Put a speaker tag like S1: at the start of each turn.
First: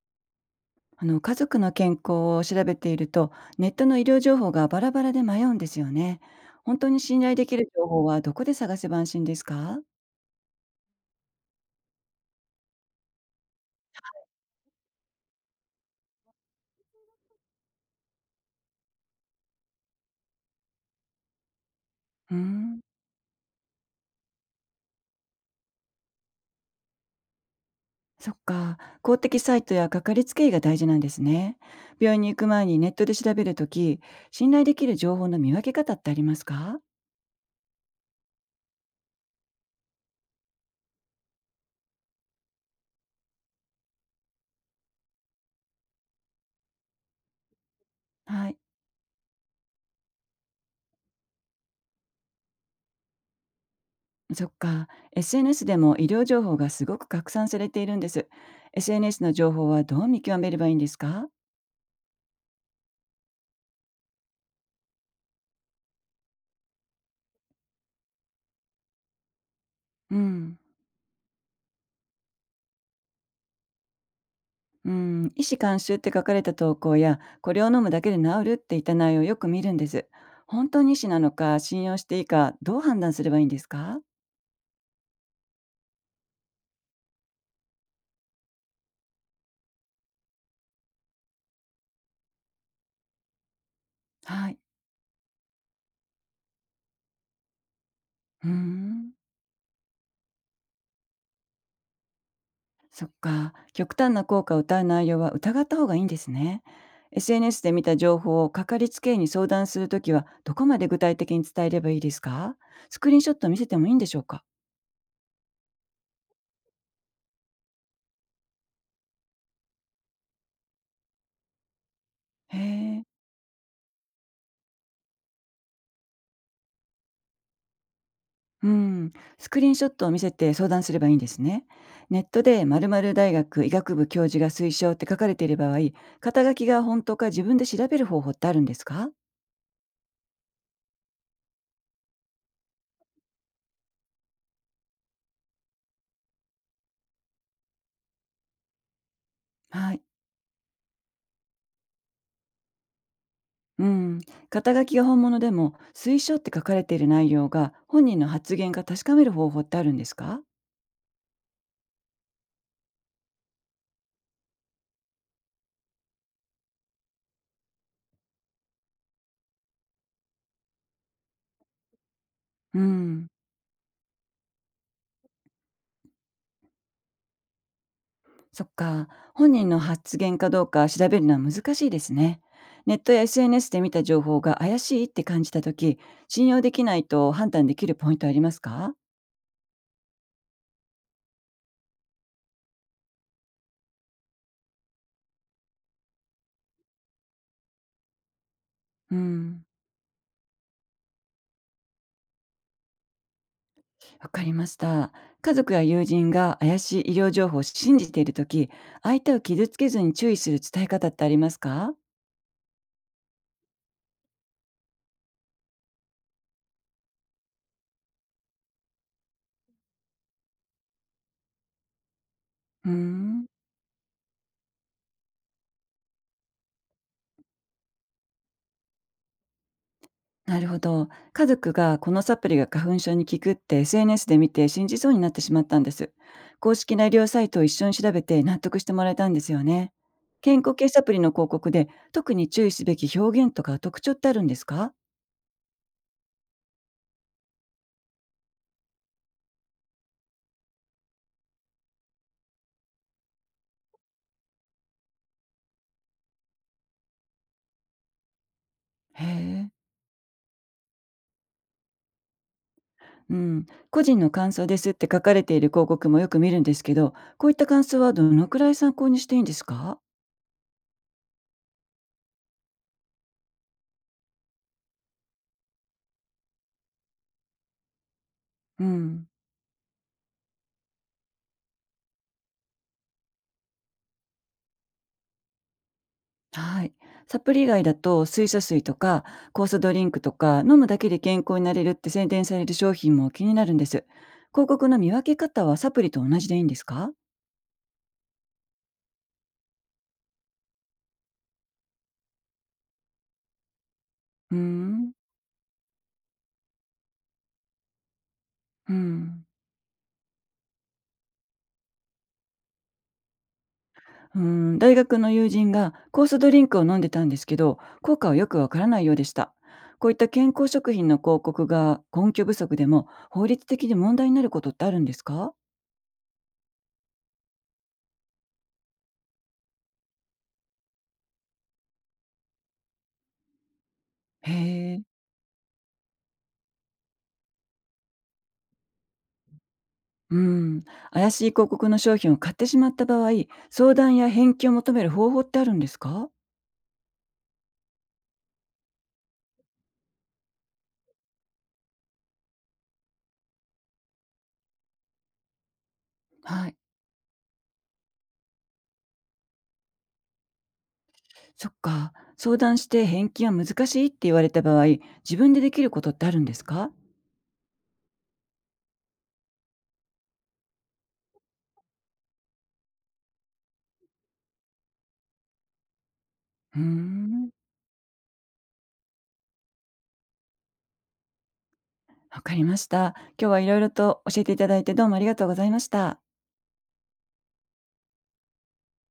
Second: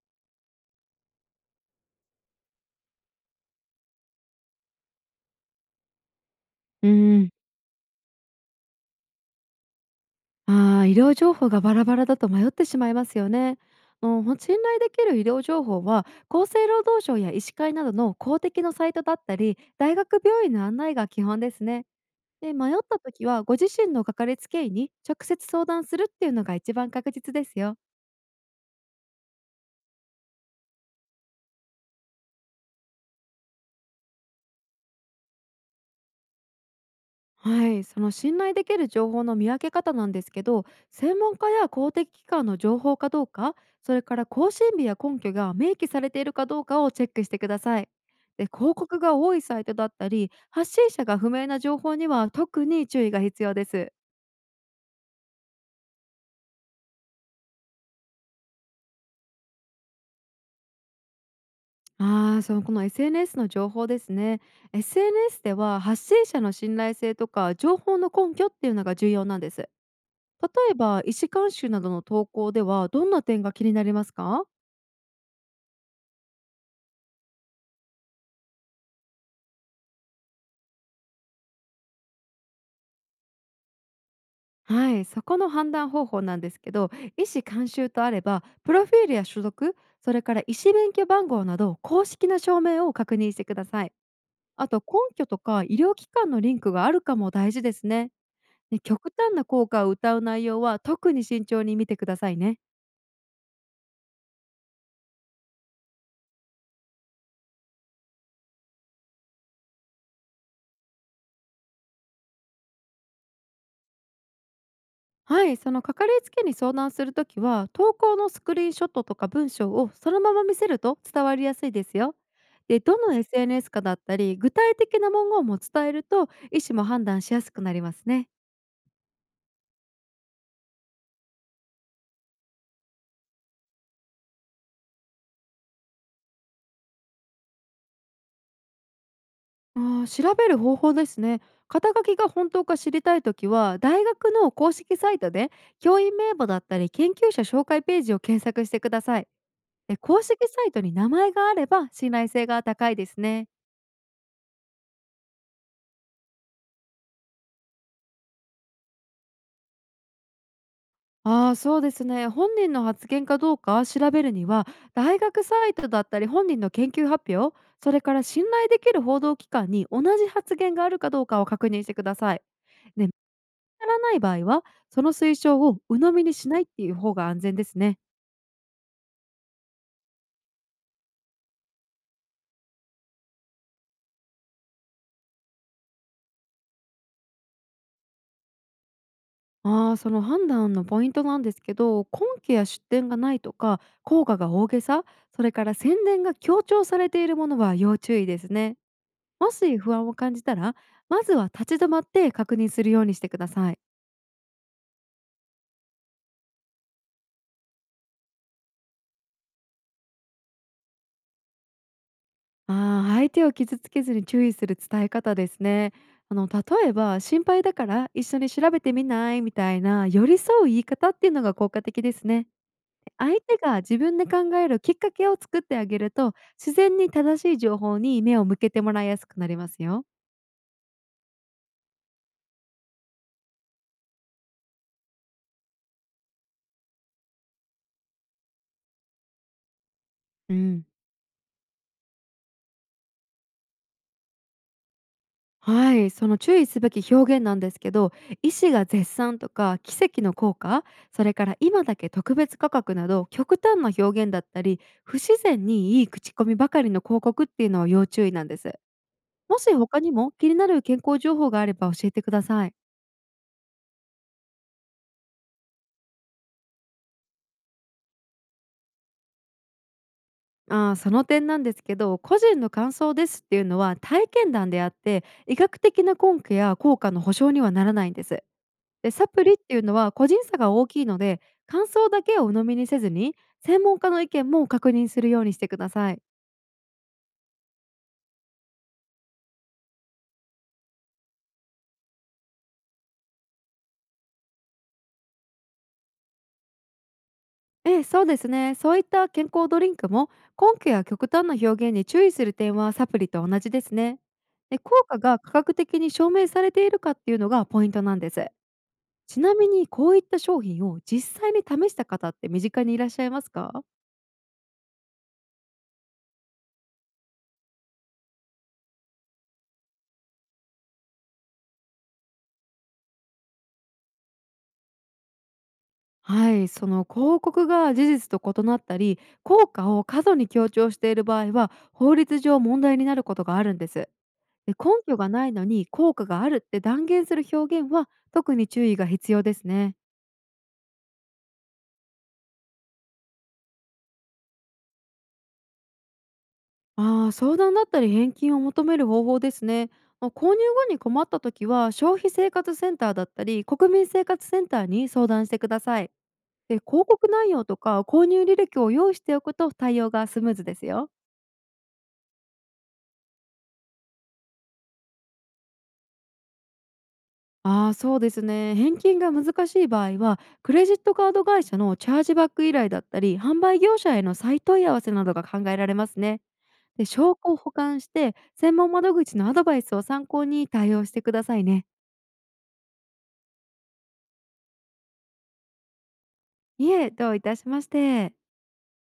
S1: あの家族の健康を調べていると、ネットの医療情報がバラバラで迷うんですよね。本当
S2: う
S1: に
S2: ー
S1: 信
S2: ん、
S1: 頼できる情報はどこで探せば安心ですか？
S2: 医療情報がバラバラだと迷ってしまいますよね。あのほ信頼できる医療情報は厚生労働省や医師会などの公的のサイトだったり大学病院の案内が基本ですね。
S1: うー
S2: で、迷っ
S1: ん。
S2: た時はご自身のかかりつけ医に直接相談するっていうのが一番確実ですよ。
S1: そっか、公的サイトやかかりつけ医が大事なんですね。病院に行く前にネットで調べるとき、信頼できる情報の見分け方ってありますか？
S2: はい、その信頼できる情報の見分け方なんですけど、専門家や公的機関の情報かどうか、それから更新日や根拠が明記されているかどうかをチェックしてください。で、
S1: はい。
S2: 広告が多いサイトだったり発信者が不明な情報には特に注意が必要です。
S1: そっか、 SNS でも医療情報がすごく拡散されているんです。SNS の情報はどう見極めればいいんですか？
S2: ああ、そのこの SNS の情報ですね。 SNS では発信者の信頼性とか情報の根拠っていうのが重要なんです。例
S1: うん。
S2: えば医師監修などの投稿ではどんな点が気になりますか？
S1: 医師監修って書かれた投稿や、これを飲むだけで治るっていった内容をよく見るんです。本当に医師なのか、信用していいか、どう判断すればいいんですか？
S2: はい、そこの判断方法なんですけど、医師監修とあればプロフィールや所属、それから医師免許番号など公式な証明を確認してください。
S1: はい。
S2: あと、根拠とか医療機関のリンクがあるかも大事ですね。
S1: うー
S2: で、
S1: ん。
S2: 極端な効果を謳う内容は特に慎重に見てくださいね。
S1: そっか。極端な効果を謳う内容は疑った方がいいんですね。SNS で見た情報をかかりつけ医に相談するときは、どこまで具体的に伝えればいいですか？スクリーンショット見せてもいいんでしょうか？
S2: はい、そのかかりつけに相談するときは投稿のスクリーンショットとか文章をそのまま見せると伝わりやすいですよ。
S1: へ
S2: で、ど
S1: え。
S2: の SNS かだったり具体的な文言も伝えると医師も判断しやすくなりますね。
S1: うん、スクリーンショットを見せて相談すればいいんですね。ネットで〇〇大学医学部教授が推奨って書かれている場合、肩書きが本当か自分で調べる方法ってあるんですか？
S2: あー、調べる方法ですね。肩書きが本当か知りたいときは大学の公式サイトで教員名簿だったり研究者紹介ページを検索してください。
S1: は
S2: で、
S1: い。
S2: 公式サイトに名前があれば信頼性が高いですね。
S1: うん。肩書きが本物でも、推奨って書かれている内容が本人の発言か確かめる方法ってあるんですか？
S2: ああ、そうですね。本人の発言かどうか調べるには、大学サイトだったり本人の研究発表、それから信頼できる報道機関に同じ発言があるかどうかを確認してください。
S1: う
S2: で、見つ
S1: ん。
S2: からない場合は、その推奨を鵜呑みにしないっていう方が安全ですね。
S1: そっか。本人の発言かどうか調べるのは難しいですね。ネットや SNS で見た情報が怪しいって感じたとき、信用できないと判断できるポイントありますか？
S2: ああ、その判断のポイントなんですけど、根拠や出典がないとか、効果が大げさ、それから宣伝が強調されているものは要注意ですね。
S1: う
S2: も
S1: ん、
S2: し不安を感じたら、まずは立ち止まって確認するようにしてください。
S1: わかりました。家族や友人が怪しい医療情報を信じているとき、相手を傷つけずに注意する伝え方ってありますか？
S2: ああ、相手を傷つけずに注意する伝え方ですね。例えば心配だから一緒に調べてみないみたいな寄り添う言い方っていうのが効果的ですね。
S1: うー
S2: 相
S1: ん、
S2: 手が自分で考えるきっかけを作ってあげると自然に正しい情報に目を向けてもらいやすくなりますよ。
S1: なるほど。家族がこのサプリが花粉症に効くって SNS で見て信じそうになってしまったんです。公式な医療サイトを一緒に調べて納得してもらえたんですよね。
S2: う
S1: 健康
S2: ん。
S1: 系サプリの広告で特に注意すべき表現とか特徴ってあるんですか？
S2: はい、その注意すべき表現なんですけど、医師が絶賛とか奇跡の効果、それから今だけ特別価格など極端な表現だったり不自然にいい口コミばかりの広告っていうのは要注意なんです。
S1: へ
S2: も
S1: え。
S2: し他にも気になる健康情報があれば教えてください。
S1: うん、個人の感想ですって書かれている広告もよく見るんですけど、こういった感想はどのくらい参考にしていいんですか？
S2: あー、その点なんですけど、個人の感想ですっていうのは体験談であって医学的な根拠や効果の保証にはならないんです。
S1: う
S2: で、
S1: ん。
S2: サプリっていうのは個人差が大きいので、感想だけを鵜呑みにせずに、専門家の意見も確認するようにしてください。
S1: はい。サプリ以外だと水素水とか酵素ドリンクとか飲むだけで健康になれるって宣伝される商品も気になるんです。広告の見分け方はサプリと同じでいいんですか？
S2: ええ、そうですね。そういった健康ドリンクも根拠や極端な表現に注意する点はサプリと同じですね。
S1: うー
S2: で、効
S1: ん。
S2: 果が科学的に証明されているかっていうのがポイントなんです。
S1: う
S2: ち
S1: ん。
S2: なみにこういった商品を実際に試した方って身近にいらっしゃいますか？
S1: うー大学の友人が酵素ドリンクを飲んでたんですけど、効果はよくわからないようでした。こういった健康食品の広告が根拠不足でも法律的に問題になることってあるんですか？
S2: はい、その広告が事実と異なったり効果を過度に強調している場合は法律上問題になることがあるんです。
S1: へ
S2: で、根
S1: え。
S2: 拠がないのに効果があるって断言する表現は特に注意が必要ですね。
S1: うん。怪しい広告の商品を買ってしまった場合、相談や返金を求める方法ってあるんですか？
S2: ああ、相談だったり返金を求める方法ですね。まあ、購入後に困った時は消費生活センターだったり国民生活センターに相談してください。
S1: はい。
S2: で、広告内容とか購入履歴を用意しておくと対応がスムーズですよ。
S1: そっか。相談して返金は難しいって言われた場合、自分でできることってあるんですか？
S2: ああ、そうですね。返金が難しい場合は、クレジットカード会社のチャージバック依頼だったり、販売業者への再問い合わせなどが考えられますね。
S1: うー
S2: で、証
S1: ん。
S2: 拠を保管して、専門窓口のアドバイスを参考に対応してくださいね。
S1: わかりました。今日はいろいろと教えていただいて、どうもありがとうございました。
S2: いえ、どういたしまして。